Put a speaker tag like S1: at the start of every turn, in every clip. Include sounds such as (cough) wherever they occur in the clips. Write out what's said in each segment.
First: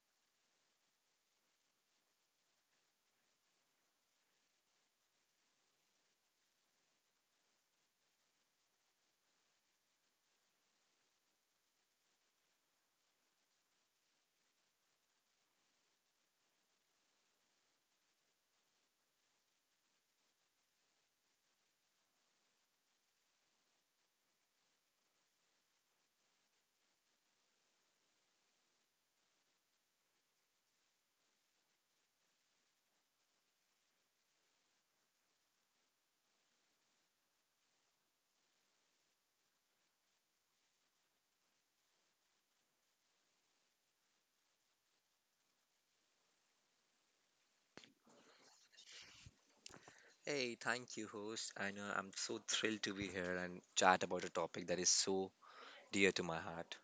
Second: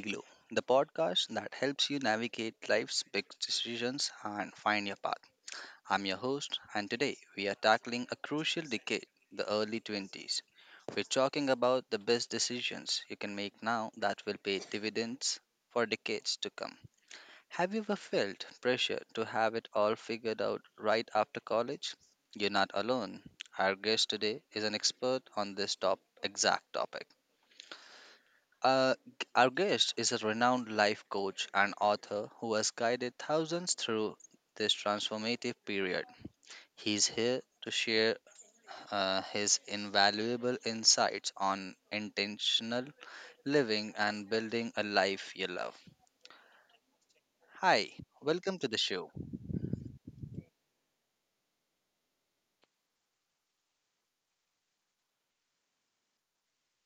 S1: Glow, the podcast that helps you navigate life's big decisions and find your path. I'm your host, and today we are tackling a crucial decade, the early 20s. We're talking about the best decisions you can make now that will pay dividends for decades to come. Have you ever felt pressure to have it all figured out right after college? You're not alone. Our guest today is an expert on this top exact topic. Our guest is a renowned life coach and author who has guided thousands through this transformative period. He's here to share his invaluable insights on intentional living and building a life you love. Hi, welcome to the show.
S2: Hey, thank you, host. I know I'm so thrilled to be here and chat about a topic that is so dear to my heart.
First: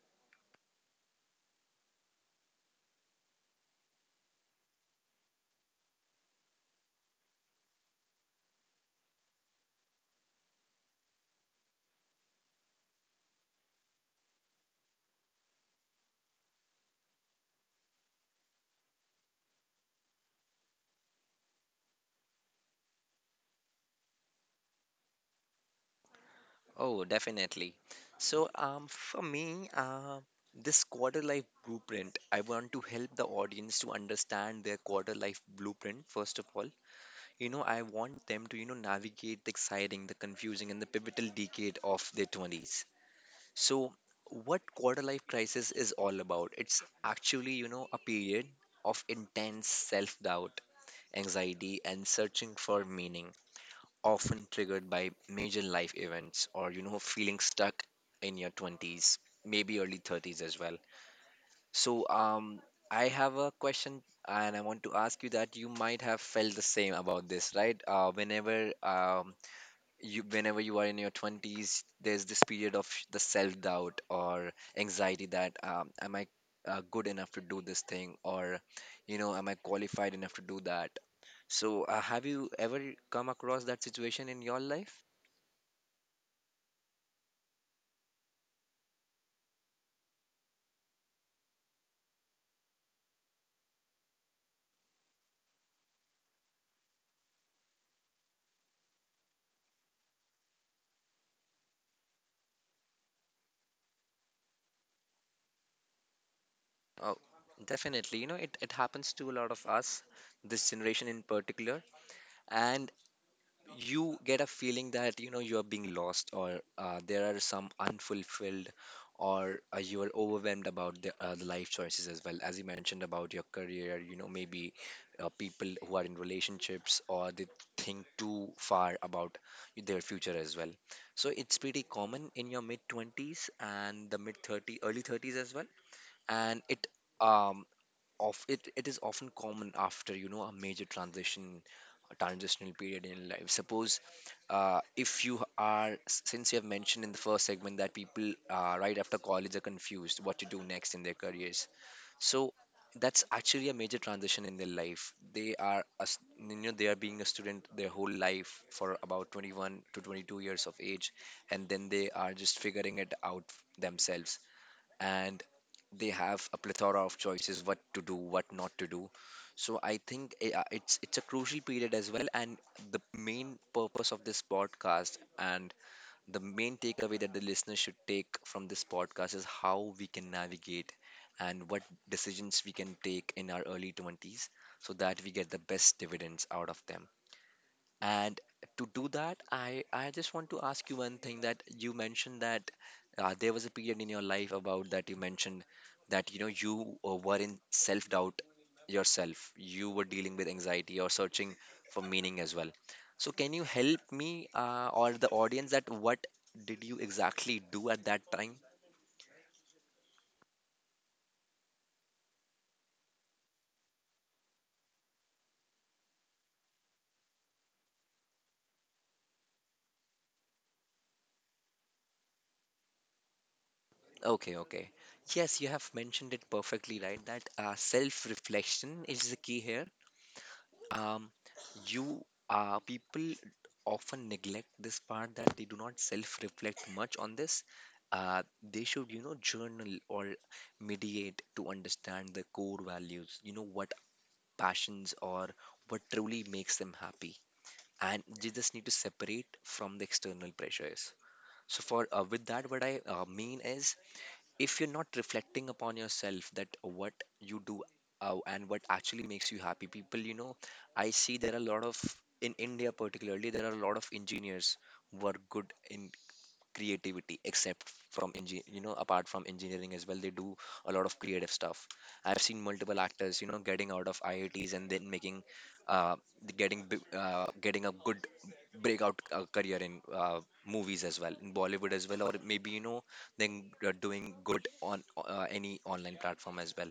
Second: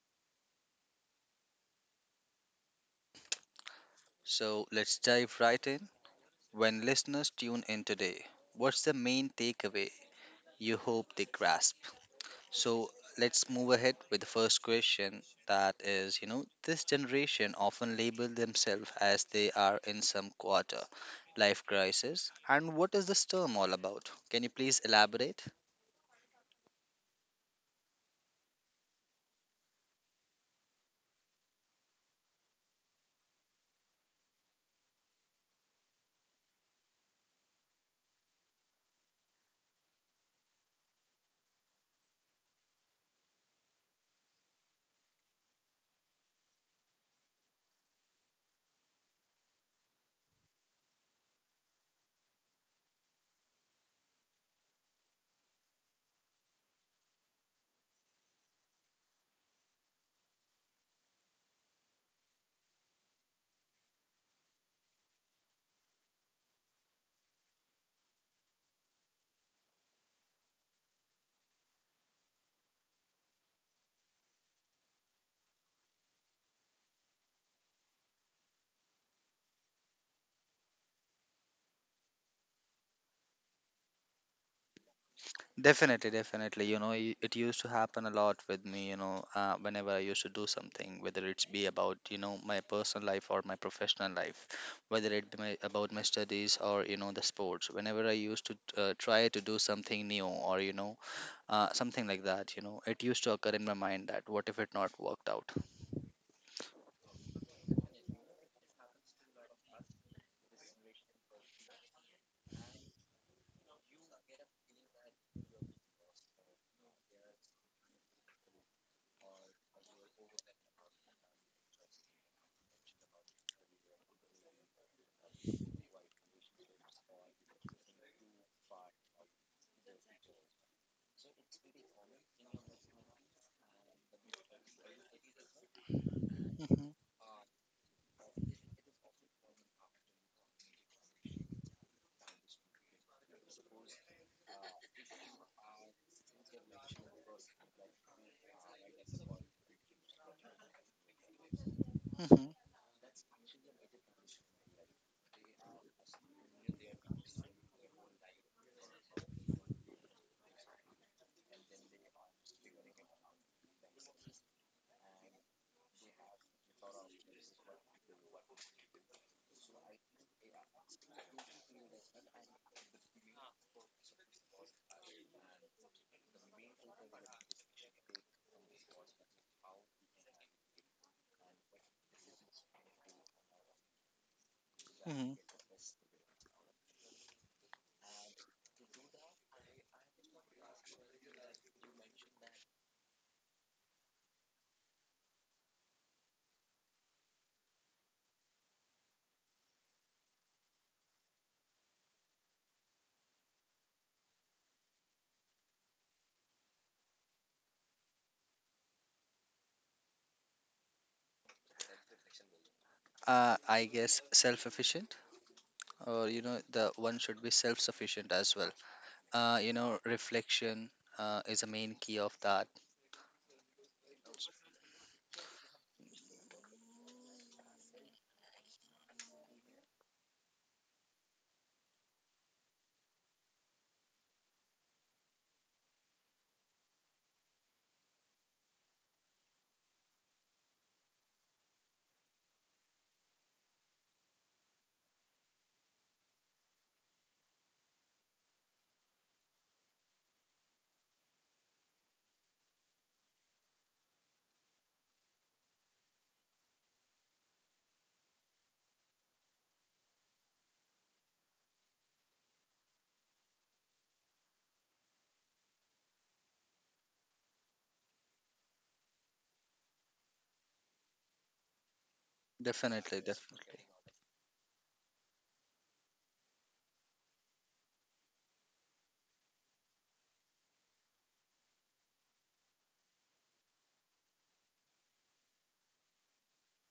S1: So let's dive right in. When listeners tune in today, what's the main takeaway you hope they grasp? So let's move ahead with the first question that is, you know, this generation often label themselves as they are in some quarter life crisis. And what is this term all about? Can you please elaborate?
S2: Oh, definitely. So for me, this quarter life blueprint, I want to help the audience to understand their quarter life blueprint, first of all. You know, I want them to, you know, navigate the exciting, the confusing, and the pivotal decade of their 20s. So, what quarter life crisis is all about? It's actually, you know, a period of intense self doubt anxiety, and searching for meaning, often triggered by major life events or, you know, feeling stuck in your 20s, maybe early 30s as well. So, um, I have a question and I want to ask you that you might have felt the same about this, right? Whenever you are in your 20s, there's this period of the self-doubt or anxiety that am I good enough to do this thing or you know am I qualified enough to do that? So, have you ever come across that situation in your life?
S1: Definitely, definitely. You know, it used to happen a lot with me, you know, whenever I used to do something, whether it's be about, you know, my personal life or my professional life, whether it be my, about my studies or, you know, the sports. Whenever I used to try to do something new or, you know, something like that, you know, it used to occur in my mind that what if it not worked out.
S2: Oh, definitely. You know, it happens to a lot of us, this generation in particular. And you get a feeling that you know you are being lost or there are some unfulfilled or you are overwhelmed about the life choices as well as you mentioned about your career, you know, maybe people who are in relationships or they think too far about their future as well. So it's pretty common in your mid 20s and the mid 30 early 30s as well. and it
S1: Mhm,
S2: um of it it is often common after, you know, a major transition, a transitional period in life. Suppose if you are, since you have mentioned in the first segment that people right after college are confused what to do next in their careers,
S1: mhm,
S2: so that's actually a major transition in their life. They are being a student their whole life for about 21 to 22 years of age, and then they are just figuring it out themselves, and they have a plethora of choices, what to do, what not to do. So I think it's a crucial period as well, and the main purpose of this podcast and the main takeaway that the listener should take from this podcast is how we can navigate and what decisions we can take in our early 20s so that we
S1: mhm.
S2: get the best dividends out of them. And to do that, I just want to ask you one thing, that you mentioned that there was a period in your life about that you mentioned that you know you were in self-doubt yourself. You were dealing with anxiety or searching for meaning as well. So can you help me or the audience, that what did you exactly do at that time?
S1: I guess self-efficient, or you know the one should be self-sufficient as well. You know, reflection is a main key of that.
S2: Okay, okay. Yes, you have mentioned it perfectly right that self-reflection is the key here. Um, you People often neglect this part, that they do not self-reflect much on this. They should, you know, journal or mediate to understand the core values, you know, what passions or what truly makes them happy. And they just need to separate from the external pressures. So for with that, what I mean is, if you're not reflecting upon yourself that what you do and what actually makes you happy. People, you know, I see there are a lot of, in India particularly, there are a lot of engineers who are good in creativity, you know, apart from engineering as well, they do a lot of creative stuff. I've seen multiple
S1: Definitely,
S2: actors, you know,
S1: definitely.
S2: getting out of IITs and then making uh getting a good breakout career in movies as well, in Bollywood as well, or maybe, you know, then doing good on any online platform as well.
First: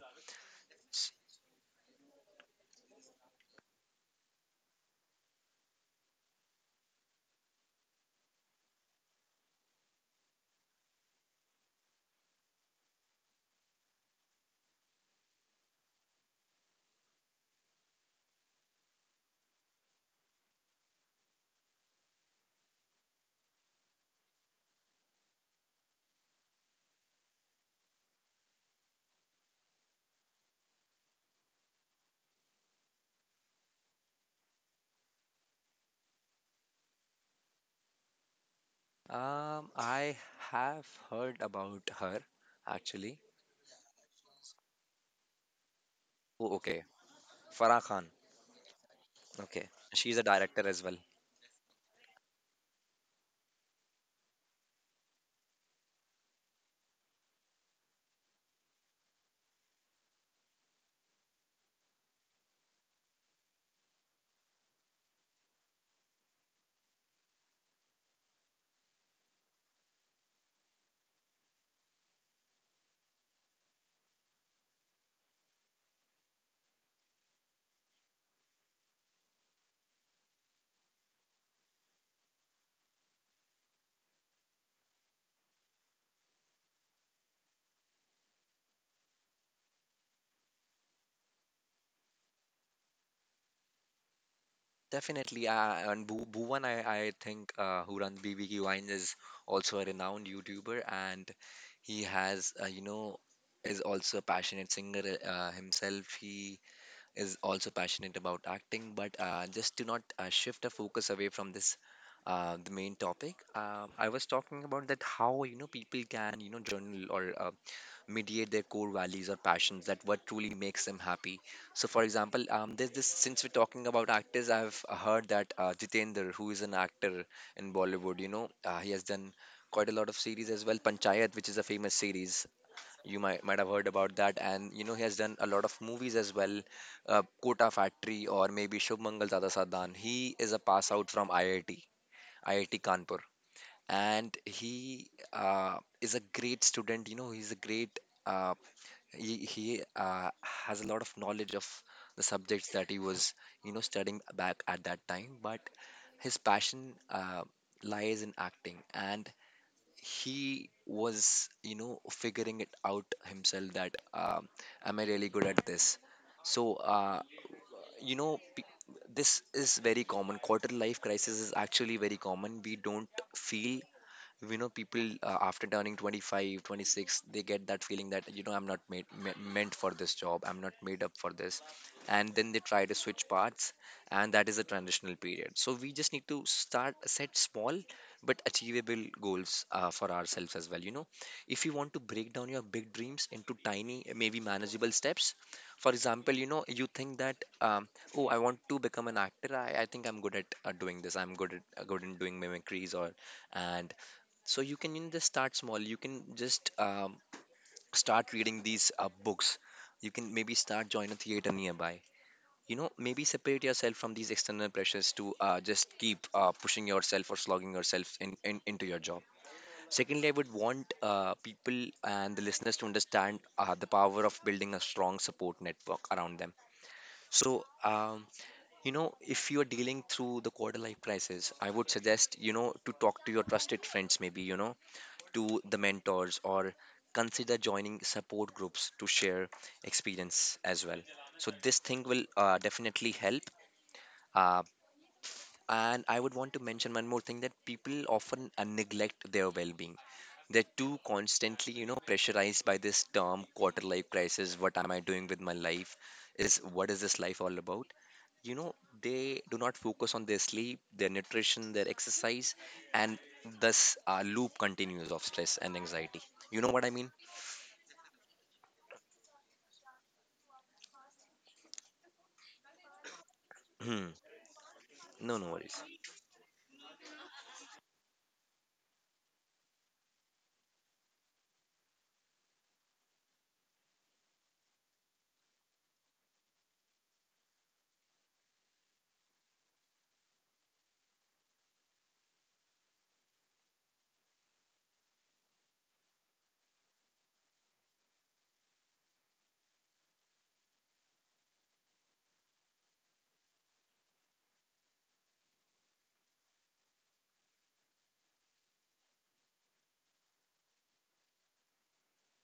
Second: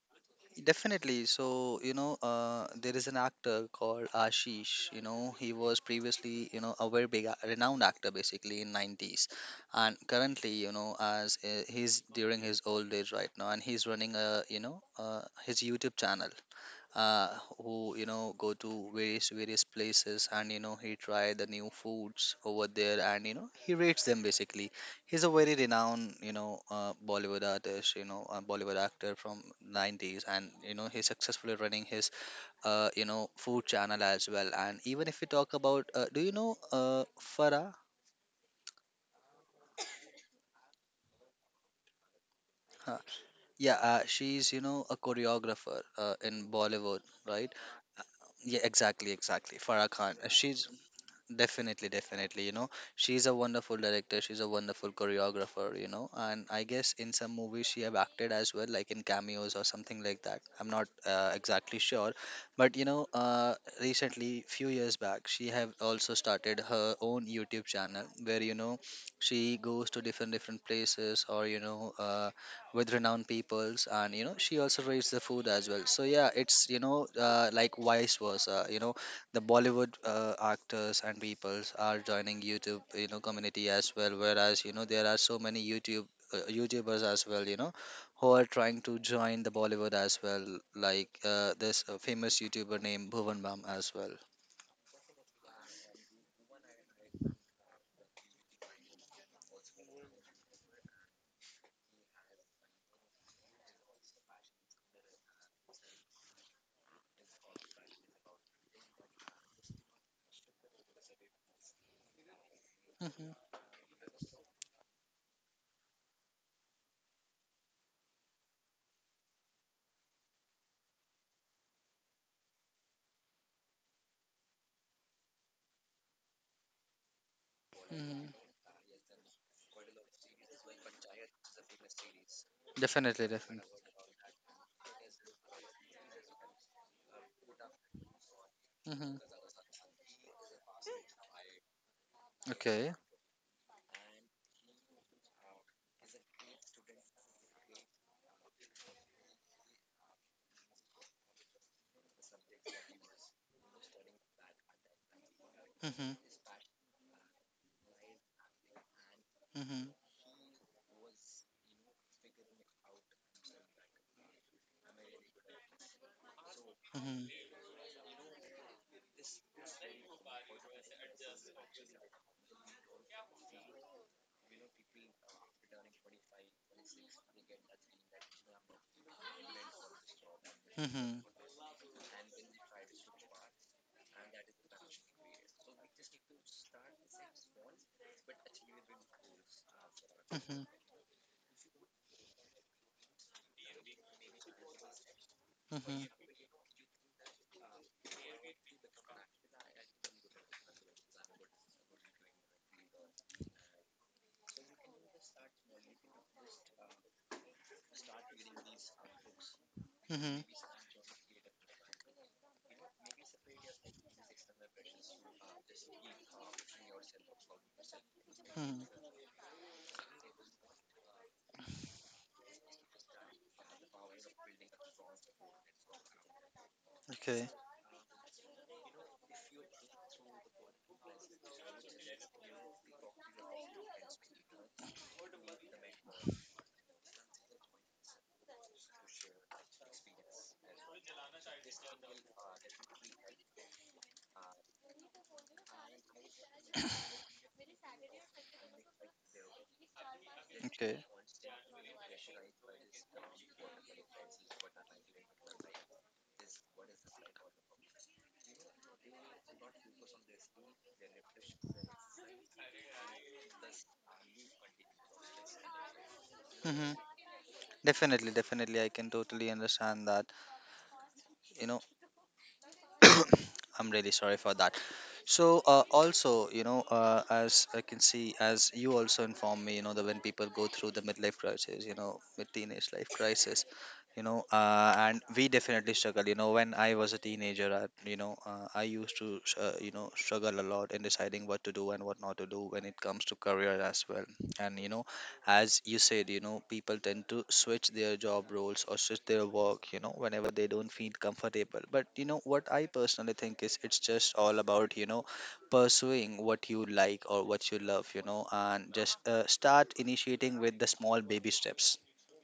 S2: S-
S1: Definitely. So, you know, there is an actor called Ashish. You know, he was previously, you know, a very big, renowned actor basically in 90s, and currently, you know, as he's during his old age right now, and he's running a, you know, his YouTube channel, uh, who you know go to various places, and you know he try the new foods over there and you know he rates them basically. He's a very renowned, you know, Bollywood artist, you know, a Bollywood actor from 90s, and you know he's successfully running his you know food channel as well. And even if we talk about do you know Farah.
S2: I have heard about her
S1: Huh.
S2: actually.
S1: Yeah, she's, you know, a choreographer in
S2: Oh, okay.
S1: Bollywood. Right.
S2: Farah Khan.
S1: Yeah, exactly, exactly,
S2: Okay,
S1: Farah Khan.
S2: she's a director
S1: She's.
S2: as well.
S1: Definitely, definitely. You know, she's a wonderful director. She's a wonderful choreographer. You know, and I guess in some movies she have acted as well, like in cameos or something like that. I'm not exactly sure, but you know, recently, few years back, she have also started her own YouTube channel where you know she goes to different places or you know with renowned peoples, and you know she also rates the food as well. So yeah, it's you know like vice versa. You know the Bollywood actors and peoples are joining YouTube, you know, community as well. Whereas, you know, there are so many YouTubers as well, you know, who are trying to join the Bollywood as well, like this famous YouTuber named Bhuvan Bam as well.
S2: Definitely, and Bu Bhuvan, I think, who runs BBQ Wines is also a renowned YouTuber, and he has, you know, is also a passionate singer himself. He is also passionate about acting. But just to not shift the focus away from this, the main topic,
S1: Hmm.
S2: I was talking about that how, you know, people can, you know, journal or mediate their core values or passions, that what truly makes them happy. So, for example, there's this, since we're talking about actors, I've heard that Jitender, who is an actor in Bollywood, you
S1: Hmm.
S2: know, he has done quite a lot of series as well. Panchayat, which is a famous series, you
S1: Definitely,
S2: might
S1: definitely.
S2: have heard about that, and you know he has done a lot of movies as well, Kota Factory, or maybe
S1: Hmm.
S2: Shubmangal Dada Sadan. He is a pass out from IIT, IIT
S1: Okay.
S2: Kanpur, and he is a great student, you know, he's a great uh, he has a lot of knowledge of the subjects that he was, you know, studying back at that time, but
S1: Hmm.
S2: his passion lies in acting. And
S1: Hmm.
S2: he was, you know, figuring it out himself, that am I really good at this? so
S1: Hmm.
S2: uh,
S1: Hmm.
S2: you know pe- this is very common. Quarter life crisis is actually very common. We don't feel, we know people, after turning 25 26, they get that feeling that, you know, I'm not made me- meant for this job, I'm not made up
S1: Hmm.
S2: for this. And then they try to switch paths, and that is a transitional period. So we just need to start, set small but achievable goals for ourselves as well. You know, if you want to break down your big dreams into tiny, maybe manageable steps. For
S1: Hmm.
S2: example, you know, you think that oh, I want to become an actor, I think I'm good at doing this, I'm good at good in doing mimicries or, and so you can, you know, just start small. You can just start reading these books. You can
S1: Hmm.
S2: maybe start, join a theater nearby. You know, maybe separate yourself from these external pressures to just keep pushing yourself or slogging yourself in into your
S1: Hmm.
S2: job. Secondly, I would want people and the listeners to understand the power of building a strong support network around them.
S1: Okay.
S2: So, you know, if you are dealing through the quarter life crisis, I would suggest, you know, to talk to your trusted friends, maybe, you know, to the mentors, or consider joining support groups to share experience as well. So this thing will definitely help. Uh, and I would want to mention one more thing, that people often neglect their well-being. They're too
S1: Okay.
S2: constantly, you know, pressurized by this term quarter life crisis. What am I doing with my life? Is, what is this life all about? You know, they do not focus on their sleep, their nutrition, their exercise, and thus a loop continues of stress and anxiety. You know what I
S1: Hmm.
S2: mean?
S1: Definitely, definitely, I can totally understand that. You know, (coughs)
S2: (clears throat)
S1: I'm really
S2: Hmm.
S1: sorry for that.
S2: No, no
S1: So,
S2: worries.
S1: also, you know, as I can see, as you also informed me, you know, that when people go through the midlife crisis, you know, mid teenage life crisis, you know, and we definitely struggle. You know, when I was a teenager, I, you know, I used to, you know, struggle a lot in deciding what to do and what not to do when it comes to career as well. And you know, as you said, you know, people tend to switch their job roles or switch their work, you know, whenever they don't feel comfortable. But you know what I personally think is it's just all about, you know, pursuing what you like or what you love, you know, and just start initiating with the small baby steps.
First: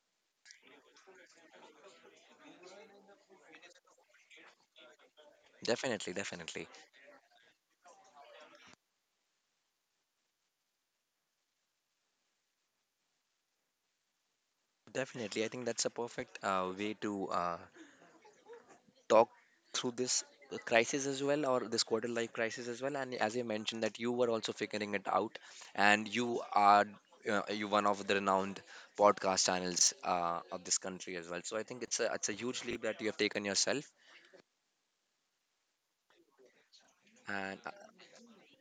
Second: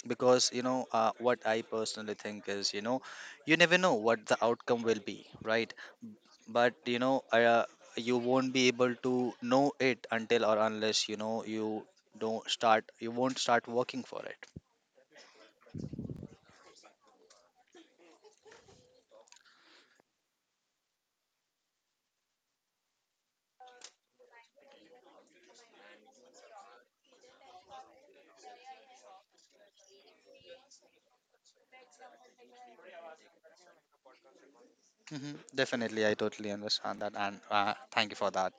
S1: Because you know what I personally think is, you know, you never know what the outcome will be, right?
S2: Definitely, definitely,
S1: But you know you won't be able to know it until or unless, you know, you don't start you won't start working for it.
S2: definitely. I think that's a perfect way to talk through this crisis as well, or this quarter life crisis as well. And as you mentioned that you were also figuring it out, and you are you one of the renowned podcast channels of this country as well, so I think it's a, it's a huge leap that you have taken yourself.
S1: Hmm. Definitely, I totally understand that, and
S2: And
S1: thank you for that.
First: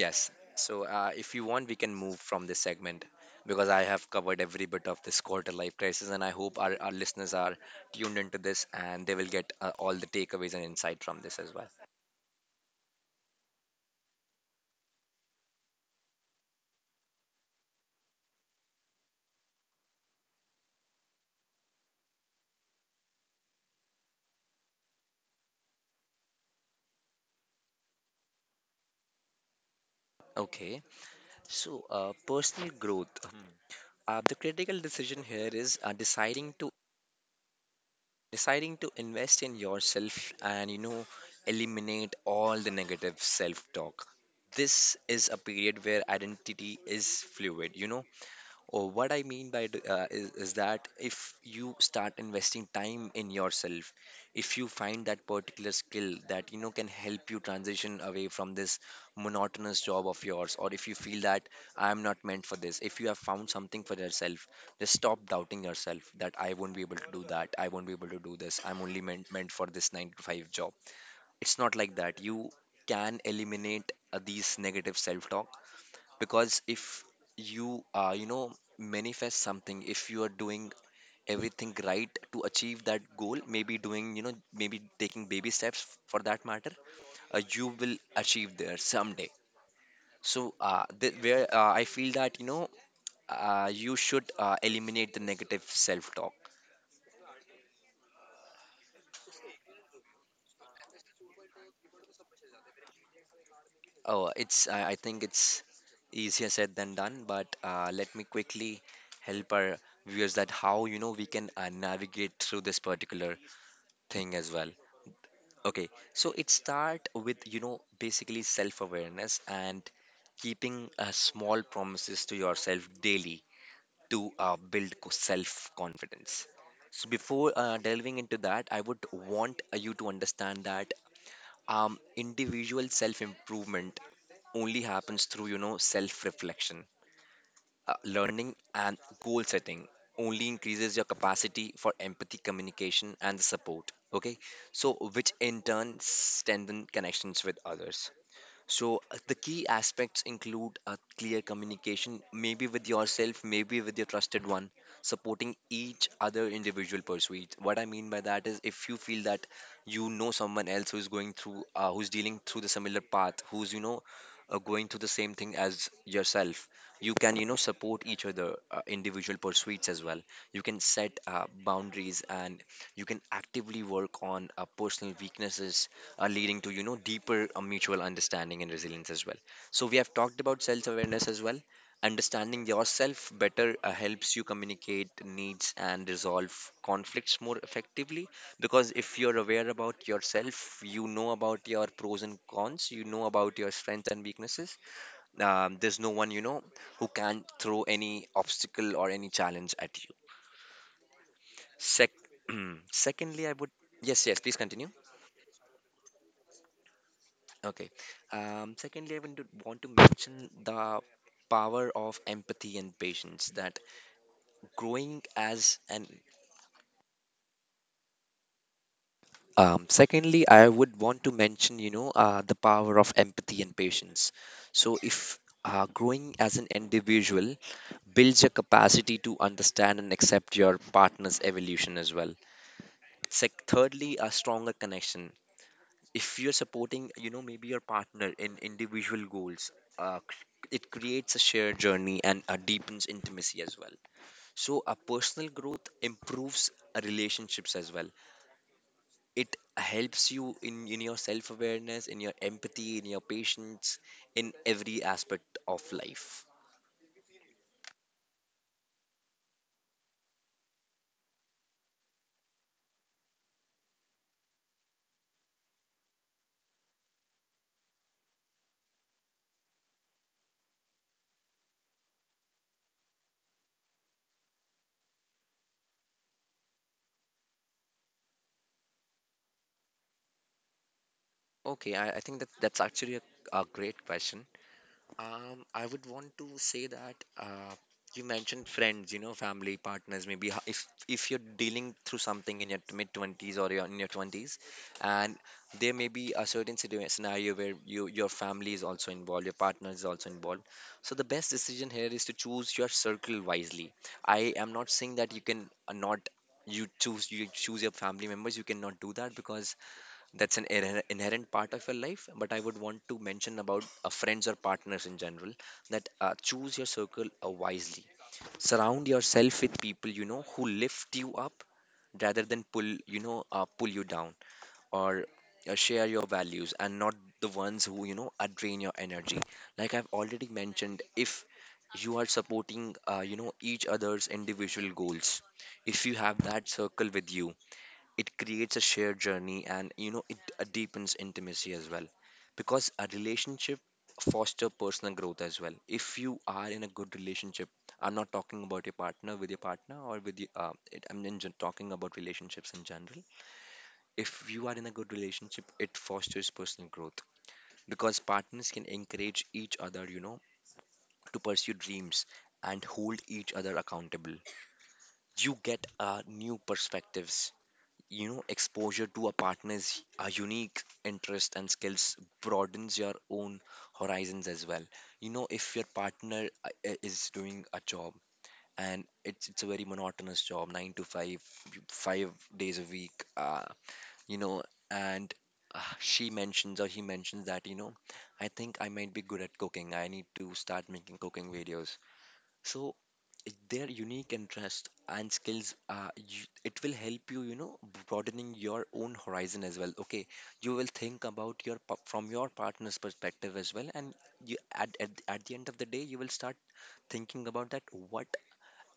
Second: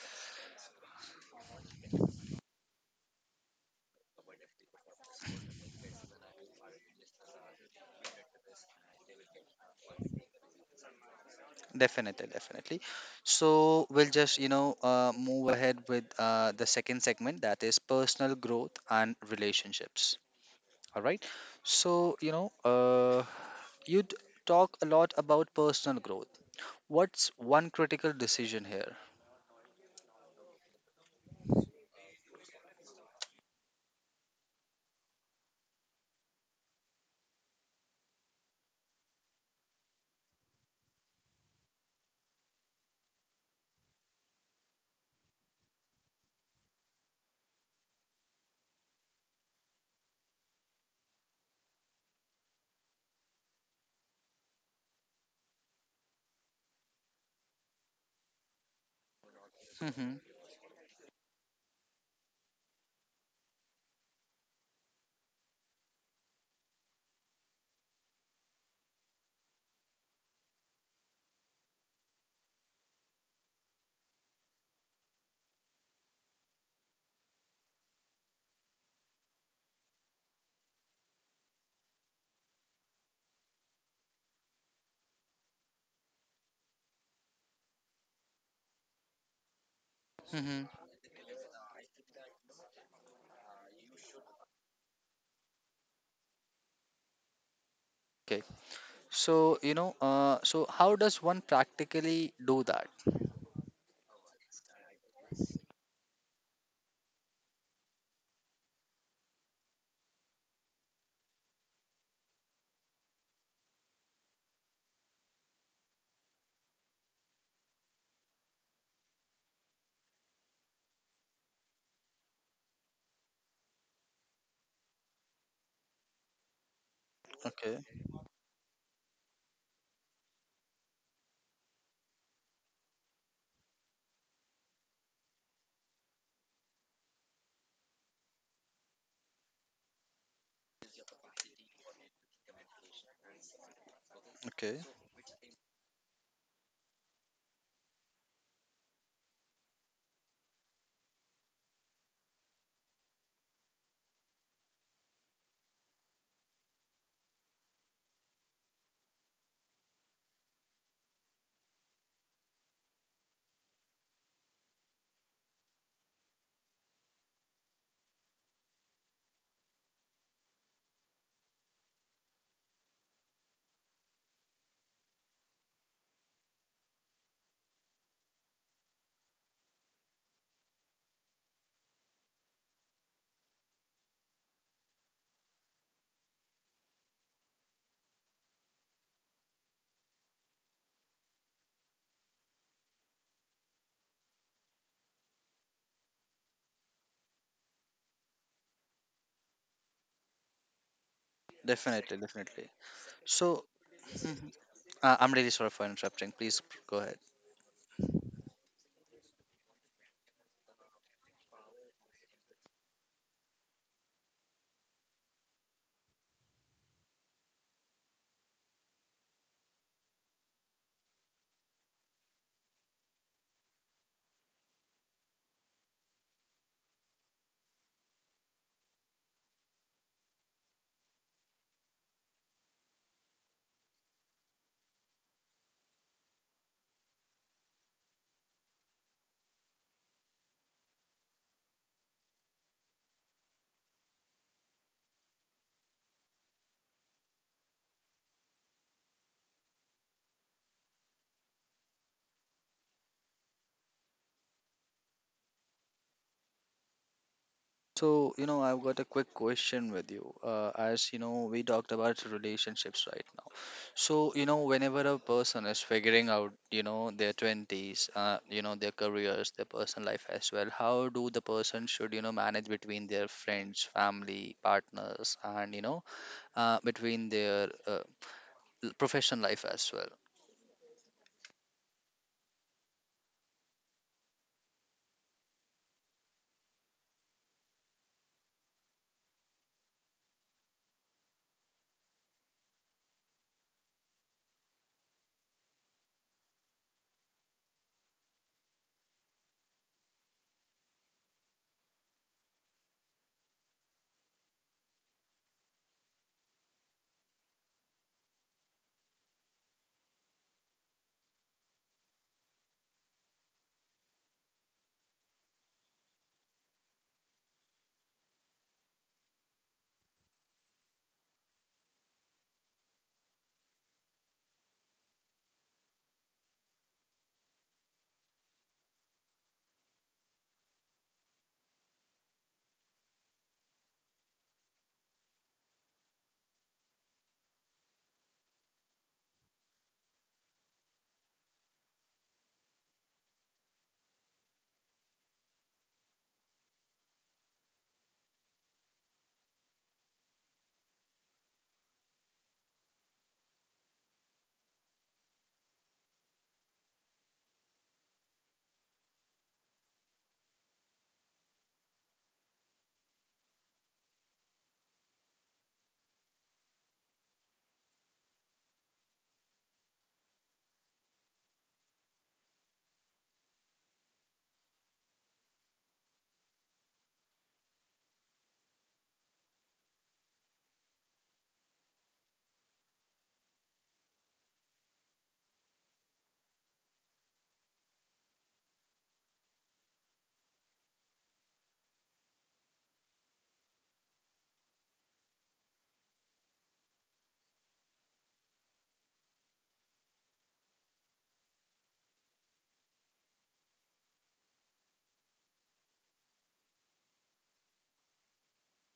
S2: yes, so if you want we can move from this segment, because I have covered every bit of this quarter life crisis, and I hope our listeners are tuned into this and they will get all the takeaways and insight from this as well.
S1: Definitely, definitely. So we'll just, you know, move ahead with the second segment, that is personal growth and relationships. All right. So, you know, you talk a lot about personal growth. What's one critical decision here?
S2: Okay. So, personal growth. The critical decision here is deciding to invest in yourself, and, you know, eliminate all the negative self-talk. This is a period where identity is fluid. You know, or what I mean is that if you start investing time in yourself, if you find that particular skill that, you know, can help you transition away from this monotonous job
S1: Hmm.
S2: of yours, or if you feel that I am not meant for this, if you have found something for yourself, just stop doubting yourself that I won't be able to do that, I won't be able to do this, I'm only meant for this nine to five job. It's not like that. You can eliminate these negative self-talk because if you you know manifest something if you are doing everything right to achieve that goal, maybe doing, you know, maybe taking baby steps for that matter, you will achieve there someday. So
S1: Hmm.
S2: th- where I feel that you should eliminate the negative self talk.
S1: Okay. So, you know, so how does one practically do that?
S2: Oh it's I i think it's easier said than done, but let me quickly help our viewers that how, you know, we can navigate through this particular thing as well. Okay, so it start with, you know, basically self-awareness and keeping small promises to yourself daily to build self-confidence. So before
S1: Okay,
S2: delving into that, I would want you to understand that individual self-improvement only happens through, you know, self-reflection, learning and goal setting only increases your capacity for empathy, communication, and the support. Okay,
S1: okay.
S2: so which in turn strengthen connections with others. So the key aspects include a clear communication, maybe with yourself, maybe with your trusted one, supporting each other individual pursuit. What I mean by that is if you feel that, you know, someone else who's going through, who's dealing through the similar path, who's, you know, going through the same thing as yourself, you can, you know, support each other individual pursuits as well. You can set boundaries and you can actively work on personal weaknesses are leading to, you know, deeper mutual understanding and resilience as well. So we have talked about self awareness as well. Understanding yourself better helps you communicate needs and resolve conflicts more effectively, because if you're aware about yourself, you know about your pros and cons, you know about your strengths and weaknesses. There's no one, you know, who can throw any obstacle or any challenge at you.
S1: Definitely,
S2: Sec-
S1: definitely.
S2: (clears throat) Secondly, I
S1: So.
S2: would, yes, yes,
S1: Mhm.
S2: please continue.
S1: I'm really sorry for interrupting. Please go ahead.
S2: Okay. Secondly, I want to mention the power of empathy and patience that growing as an secondly, I would want to mention, you know, the power of empathy and patience. So if growing as an individual builds a capacity to understand and accept your partner's evolution as well. Thirdly, a stronger connection, if you're supporting, you know, maybe your partner in individual goals, it creates a shared journey and deepens intimacy as well. So a personal growth improves relationships as well. It helps you in your self-awareness, in your empathy, in your patience, in every aspect of life.
S1: So, you know, I've got a quick question with you. As you know, we talked about relationships right now. So, you know, whenever a person is figuring out, you know, their 20s, you know, their careers, their personal life as well, how do the person should, you know, manage between their friends, family, partners, and, you know, between their professional life as well?
S2: I think that that's actually a great question. I would want to say that you mentioned friends, you know, family, partners. Maybe if if you're dealing through something in your mid twenties or your, in your twenties, and there may be a certain scenario where you your family is also involved, your partner is also involved. So the best decision here is to choose your circle wisely. I am not saying that you can not you choose your family members. You cannot do that because that's an inherent part of your life, but I would want to mention about friends or partners in general, that choose your circle wisely. Surround yourself with people, you know, who lift you up rather than pull you down, or share your values and not the ones who, you know, are drain your energy. Like I've already mentioned, if you are supporting, you know, each other's individual goals, if you have that circle with you, it creates a shared journey, and, you know, it deepens intimacy as well. Because a relationship foster personal growth as well, if you are in a good relationship. I'm not talking about your partner with your partner or with your it, I'm in gen- talking about relationships in general. If you are in a good relationship, it fosters personal growth, because partners can encourage each other, you know, to pursue dreams and hold each other accountable. You get new perspectives, you know, exposure to a partner's unique interest and skills broadens your own horizons as well. You know, if your partner is doing a job, and it's a very monotonous job, 9 to 5, 5 days a week, you know, and she mentions or he mentions that, you know, I think I might be good at cooking, I need to start making cooking videos. So their unique interest and skills, it will help you, you know, broadening your own horizon as well. Okay, you will think about your from your partner's perspective as well, and you at the end of the day, you will start thinking about that what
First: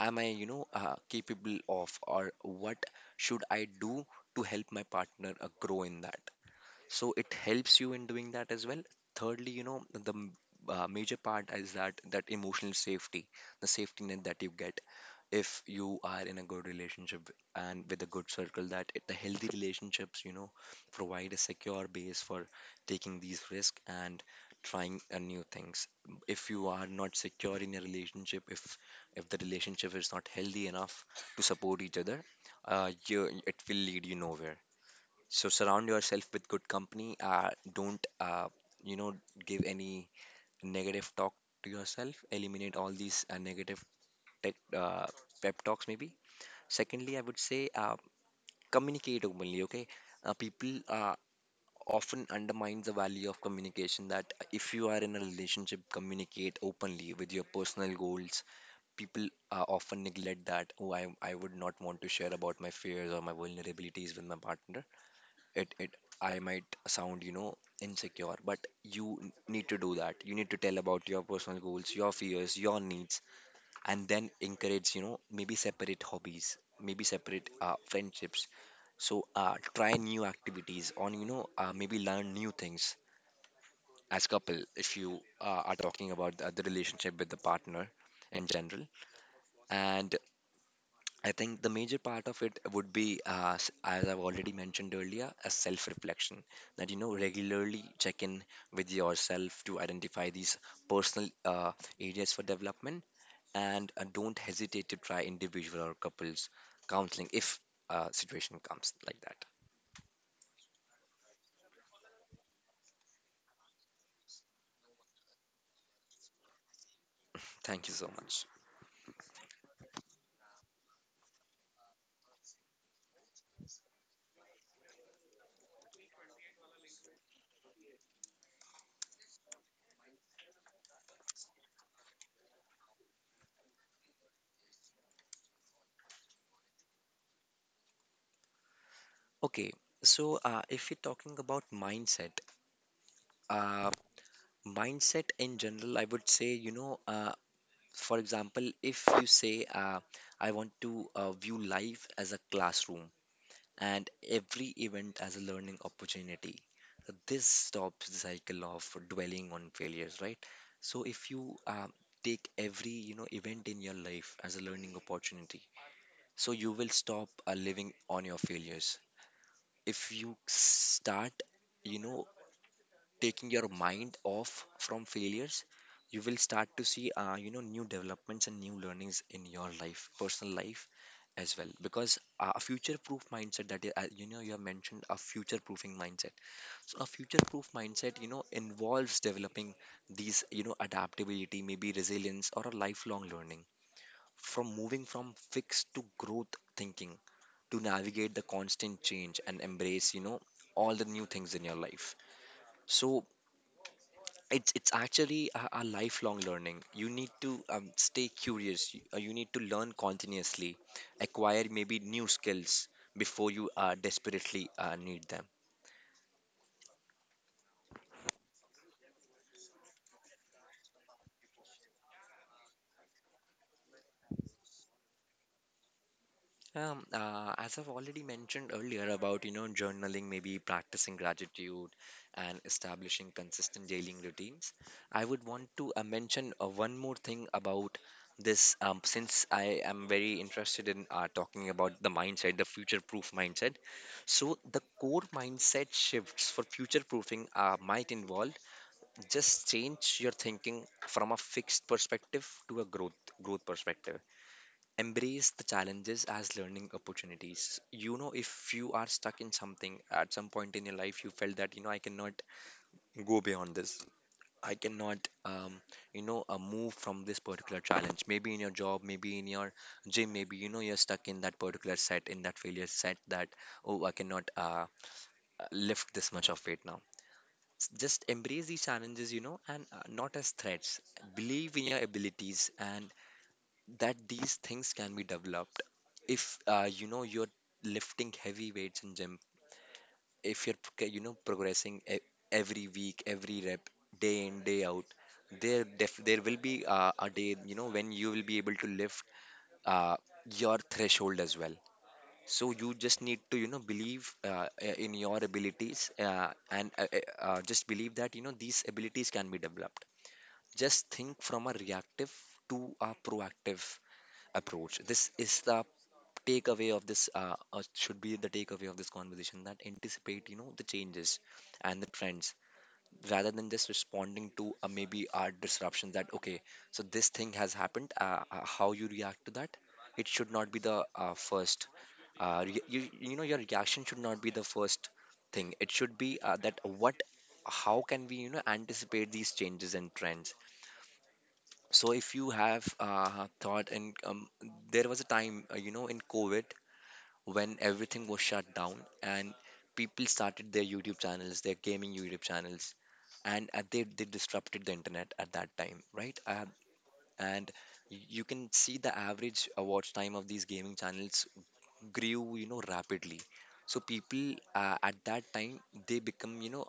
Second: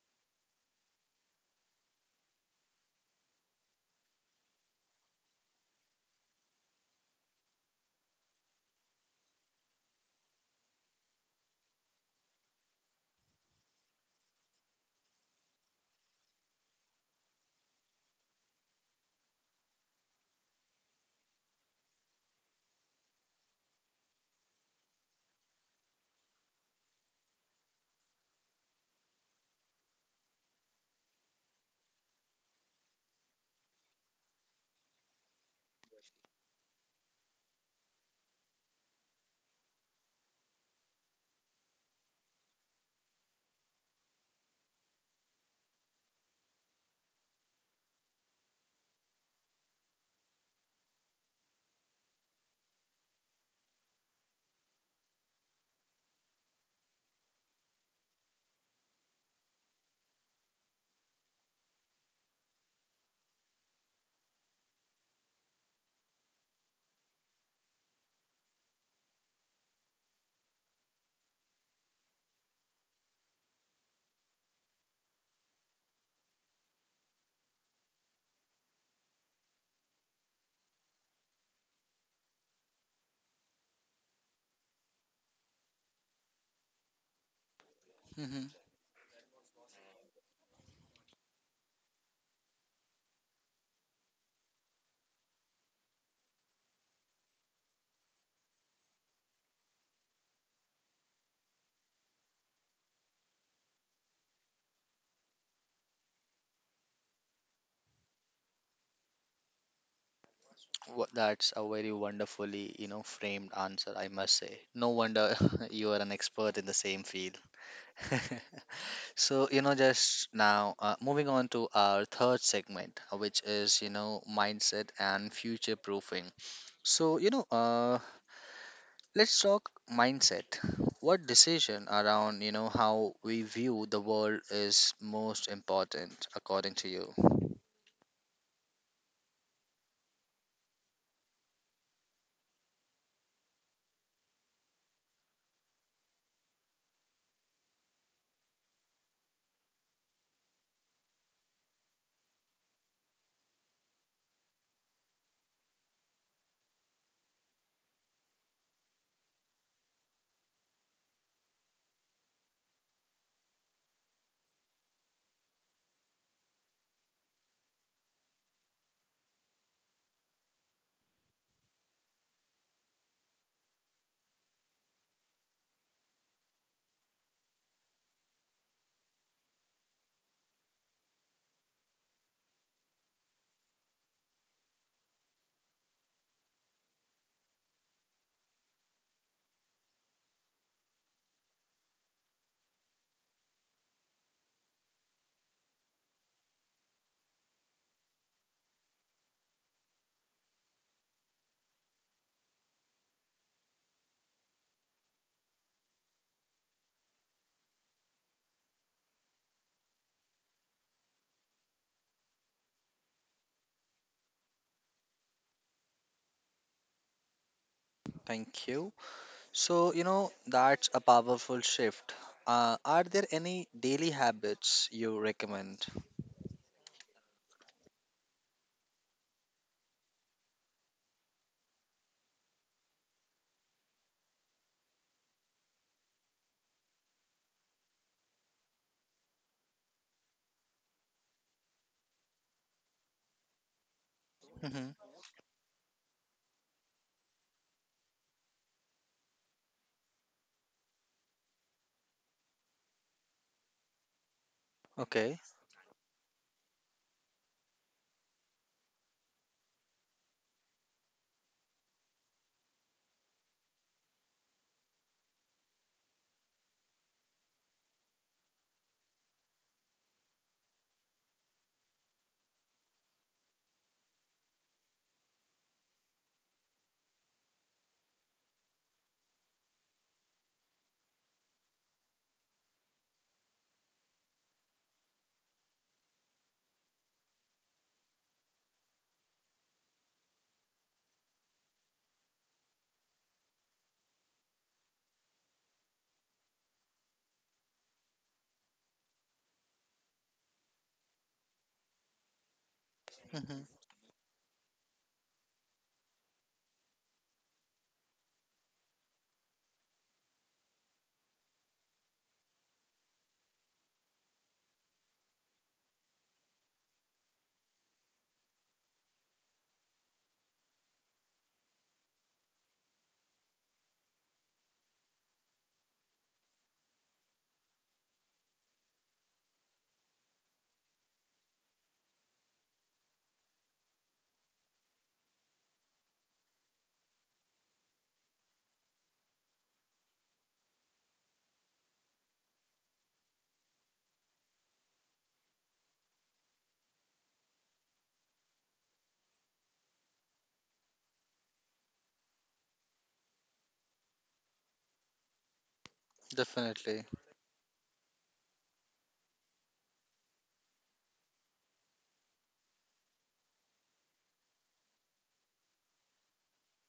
S2: am I, you know, capable of, or what should I do to help my partner grow in that. So it helps you in doing that as well. Thirdly, you know, the major part is that that emotional safety, the safety net that you get if you are in a good relationship and with a good circle, that it, the healthy relationships, you know, provide a secure base for taking these risks and trying new things. If you are not secure in a relationship, if the relationship is not healthy enough to support each other, it will lead you nowhere. So surround yourself with good company, don't, you know, give any negative talk to yourself. Eliminate all these negative tech, uh, pep talks maybe. Secondly, I would say, communicate openly, okay? People often undermine the value of communication, that if you are in a relationship, communicate openly with your personal goals. People often neglect that, oh, I would not want to share about my fears or my vulnerabilities with my partner. It, it, I might sound, you know, insecure, but you need to do that. You need to tell about your personal goals, your fears, your needs, and then encourage, you know, maybe separate hobbies, maybe separate friendships. So try new activities on, you know, maybe learn new things as couple, if you are talking about the relationship with the partner in general. And I think the major part of it would be as I've already mentioned earlier, a self reflection, that, you know, regularly check in with yourself to identify these personal areas for development, and don't hesitate to try individual or couples counseling if situation comes like that.
S1: That's a very wonderfully, you know, framed answer, I must say. No wonder (laughs) you are an expert in the same field.
S2: Thank you so
S1: (laughs)
S2: much.
S1: So, you know, just now, moving on to our third segment, which is, you know, mindset and future proofing. So, you know, let's talk mindset. What decision around, you know, how we view the world is most important according to you?
S2: Okay, so if you're talking about mindset, uh, mindset in general, I would say, you know, for example, if you say, I want to view life as a classroom, and every event as a learning opportunity. This stops the cycle of dwelling on failures, right? So if you, take every, you know, event in your life as a learning opportunity, so you will stop living on your failures. If you start, you know, taking your mind off from failures, you will start to see, you know, new developments and new learnings in your life, personal life as well, because a future proof mindset, that is, you know, you have mentioned a future proofing mindset. So a future proof mindset, you know, involves developing these, you know, adaptability, maybe resilience, or a lifelong learning, from moving from fixed to growth thinking, to navigate the constant change and embrace, you know, all the new things in your life. So it's actually a lifelong learning. You need to stay curious, you need to learn continuously, acquire maybe new skills before you desperately need them.
S1: Thank you. So, you know, that's a powerful shift. Are there any daily habits you recommend?
S2: As I've already mentioned earlier about, you know, journaling, maybe practicing gratitude, and establishing consistent daily routines, I would want to mention one more thing about this. Since I am very interested in talking about the mindset, the future-proof mindset, so the
S1: Hmm.
S2: core mindset shifts for future-proofing might involve just change your thinking from a fixed perspective to a growth perspective.
S1: Okay.
S2: Embrace the challenges as learning opportunities. You know, if you are stuck in something at some point in your life, you felt that, you know, I cannot go beyond this. I cannot, um, you know, move from this particular challenge. Maybe in your job, maybe in your gym, maybe, you know, you're stuck in that particular set, in that failure set that, oh, I cannot lift this much of weight now. Just embrace these challenges, you know, and not as threats. Believe in your abilities and that these things can be developed. If you know you're lifting heavy weights in gym, if you're you know progressing every week, every rep, day in day out, there will be a day, you know, when you will be able to lift uh, your threshold as well. So you just need to,
S1: Hmm.
S2: you know, believe, in your abilities, and just believe that, you know, these abilities can be developed. Just think from a reactive to a proactive approach. This is the takeaway of this, should be the takeaway of this conversation, that anticipate, you know, the changes and the trends rather than just responding to, maybe our disruption, that okay, so this thing has happened. How you react to that, it should not be the first, you, you know, your reaction should not be the first thing. It should be that what, how can we, you know, anticipate these changes and trends. So if you have thought, and there was a time, you know, in covid when everything was shut down, and people started their YouTube channels, their gaming YouTube channels, and they disrupted the internet at that time, right? Uh,
S1: Definitely.
S2: and you can see the average watch time of these gaming channels grew, you know, rapidly. So people at that time, they become, you know,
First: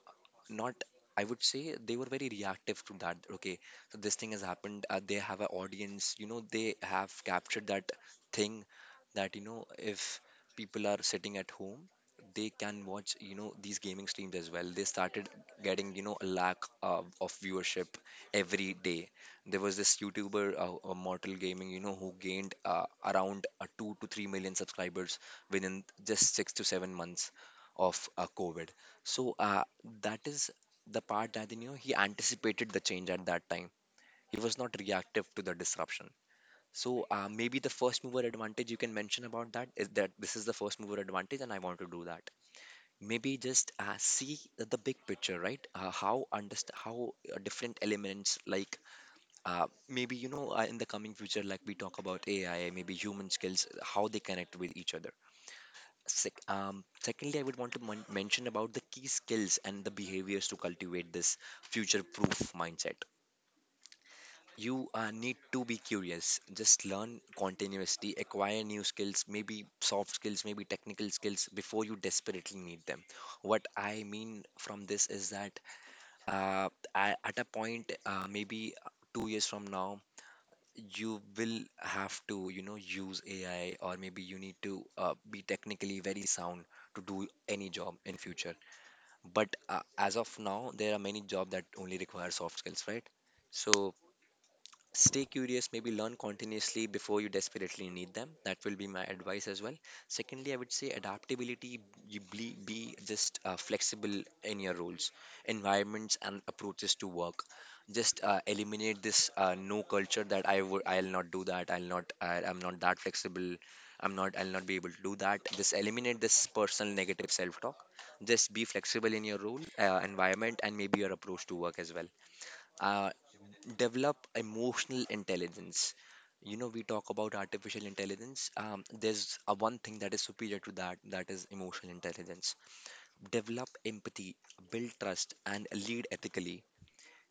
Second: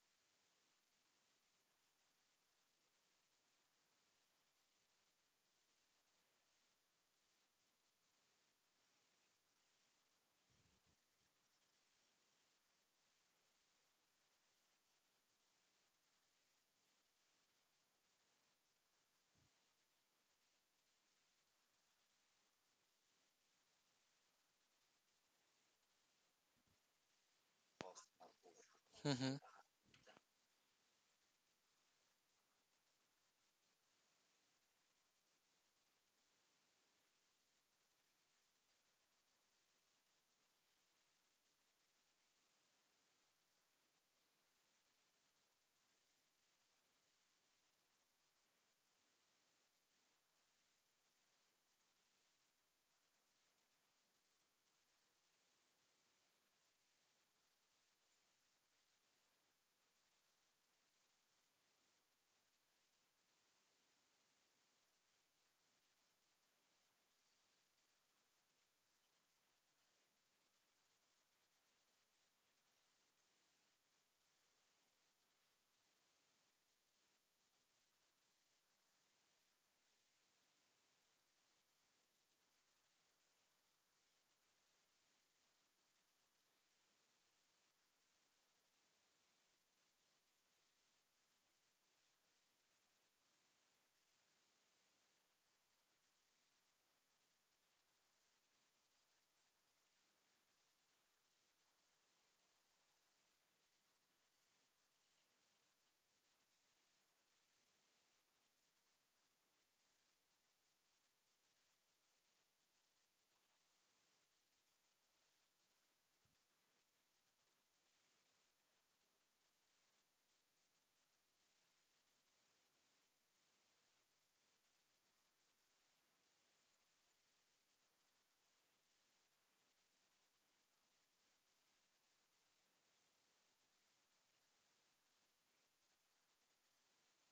S2: not. I would say they were very reactive to that. Okay, so this thing has happened. They have an audience, you know, they have captured that thing, that you know, if people are sitting at home, they can watch, you know, these gaming streams as well. They started getting, you know, a lack of viewership every day. There was this youtuber, mortal gaming, you know, who gained around 2 to 3 million subscribers within just 6 to 7 months of covid. So
S1: Hmm.
S2: that is the part that, you know, he anticipated the change at that time. He was not reactive to the disruption. So maybe the first mover advantage, you can mention about that, is that this is the first mover advantage, and I want to do that. Maybe just see the big picture, right? How how different elements, like maybe, you know, in the coming future, like we talk about AI, maybe human skills, how they connect with each other. Secondly, I would want to mention about the key skills and the behaviors to cultivate this future-proof mindset. You need to be curious. Just learn continuously, acquire new skills, maybe soft skills, maybe technical skills before you desperately need them. What I mean from this is that at a point, maybe 2 years from now, you will have to, you know, use AI, or maybe you need to be technically very sound to do any job in future. But as of now, there are many jobs that only require soft skills, right? So stay curious, maybe learn continuously before you desperately need them. That will be my advice as well. Secondly, I would say adaptability. Be just flexible in your roles, environments, and approaches to work. Just eliminate this no culture, that I'll not do that, I'll not, I'm not that flexible, I'm not, I'll not be able to do that. Just eliminate this personal negative self talk. Just be flexible in your role, environment, and maybe your approach to work as well. Uh, Develop emotional intelligence. You know, we talk about artificial intelligence. There's a one thing that is superior to that, that is emotional intelligence. Develop empathy, build trust, and lead ethically.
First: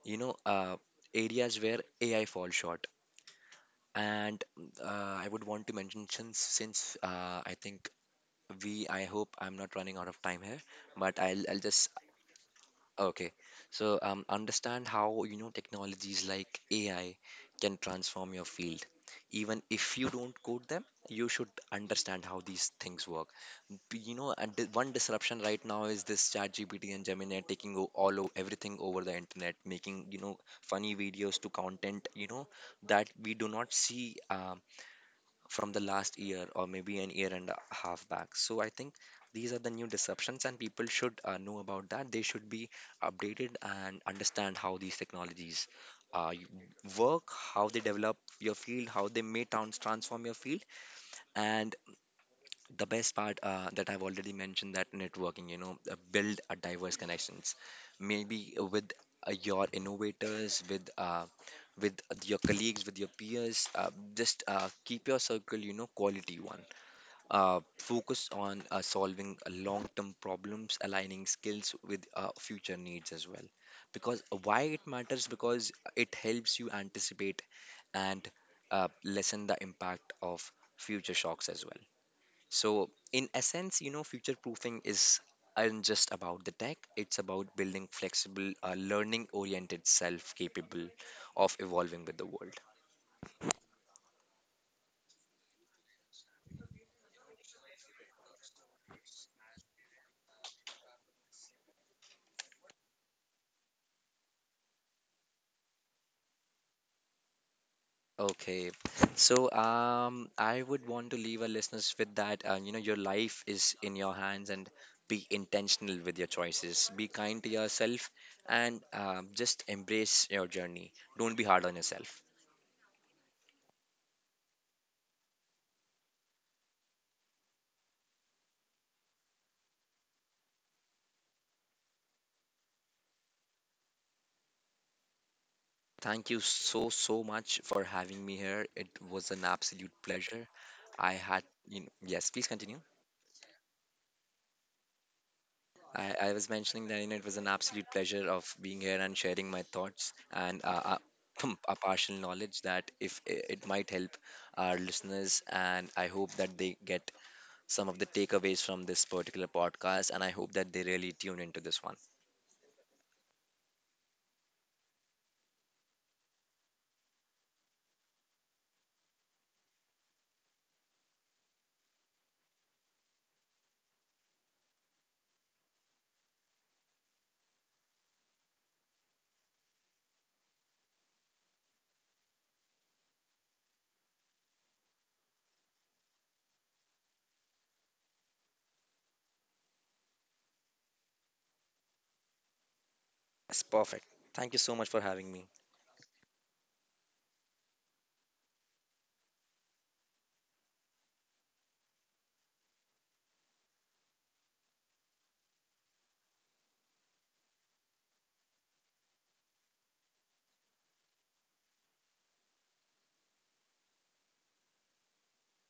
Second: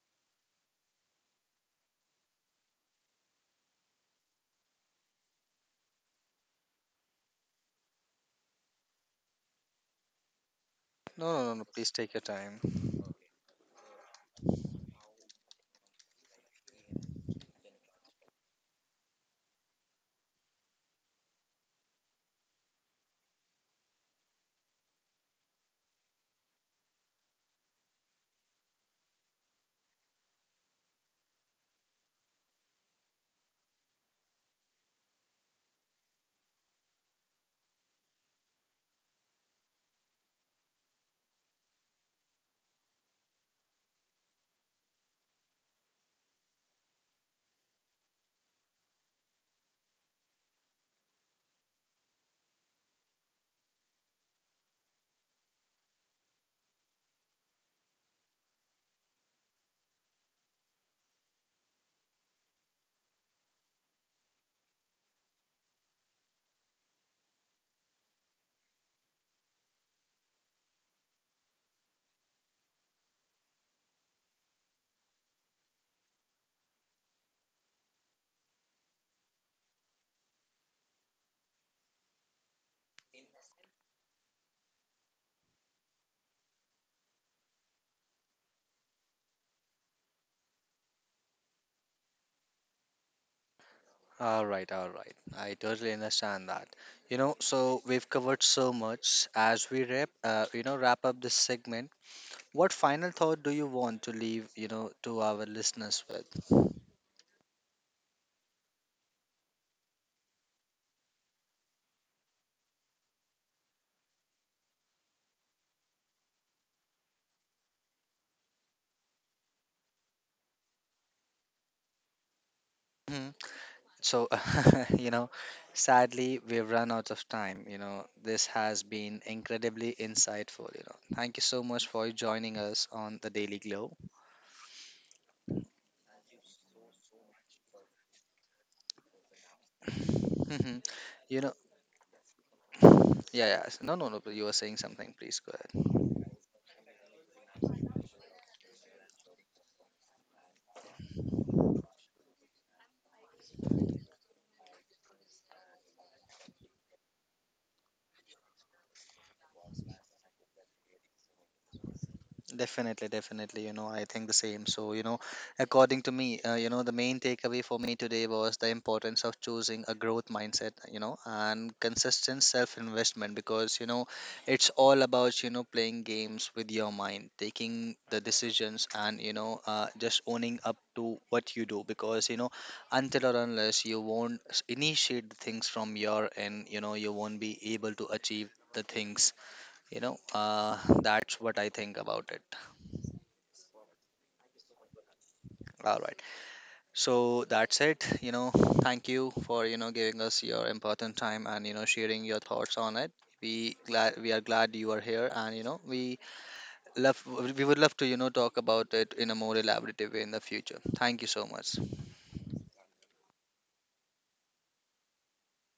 S2: You know, areas where AI falls short. And uh, I would want to mention, since I think we I hope I'm not running out of time here, but
S1: No,
S2: I'll
S1: no, no,
S2: I'll
S1: no.
S2: just.
S1: Please take your time.
S2: Okay. So understand how, you know, technologies like AI can transform your field. Even if you don't code them, you should understand how these things work. You know, and the one disruption right now is this ChatGPT and Gemini taking everything over the internet, making, you know, funny videos to content, you know, that we do not see. From the last year or maybe an year and a half back. So I think these are the new disruptions, and people should know about that. They should be updated and understand how these technologies work, how they develop your field, how they may transform your field, and the best part that I've already mentioned, that networking, you know, build a diverse connections, maybe with your innovators, with your colleagues, with your peers. Just keep your circle, you know, quality one. Focus on solving long-term problems, aligning skills with future needs as well. Because why it matters? Because it helps you anticipate and lessen the impact of future shocks as well. So in essence, you know, future proofing is isn't just about the tech. It's about building flexible, learning oriented self capable of evolving with the world.
S1: All right, all right. I totally understand that. You know, so we've covered so much. As we wrap, you know, wrap up this segment, what final thought do you want to leave, you know, to our listeners with?
S2: Okay, so I would want to leave our listeners with that. You know, your life is in your hands, and be intentional with your choices. Be kind to yourself, and just embrace your journey. Don't be hard on yourself.
S1: So, (laughs) you know, sadly, we've run out of time. You know, this has been incredibly insightful. You know, thank you so much for joining us on the Daily Glow.
S2: Thank you so, so much for having me here. It was an absolute pleasure. I
S1: (laughs) You
S2: had,
S1: know,
S2: you know, yes, please continue.
S1: yeah, yeah. No, no, no. You were saying something. Please go ahead.
S2: I was mentioning that, you know, it was an absolute pleasure of being here and sharing my thoughts, and (clears throat) a partial knowledge that if it might help our listeners. And I hope that they get some of the takeaways from this particular podcast. And I hope that they really tune into this one.
S1: Definitely, definitely. You know, I think the same. So, you know, according to me, you know, the main takeaway for me today was the importance of choosing a growth mindset, you know, and consistent self investment, because, you know, it's all about, you know, playing games with your mind, taking the decisions and, you know, just owning up to what you do because, you know, until or unless you won't initiate the things from your end, you know, you won't be able to achieve the things, you know, that's what I think about it.
S2: It's perfect. Thank you so much for having me.
S1: All right. So that's it. You know, thank you for you know giving us your important time and you know sharing your thoughts on it. We are glad you are here, and you know love we would love to you know talk about it in a more elaborative way in the future. Thank you so much.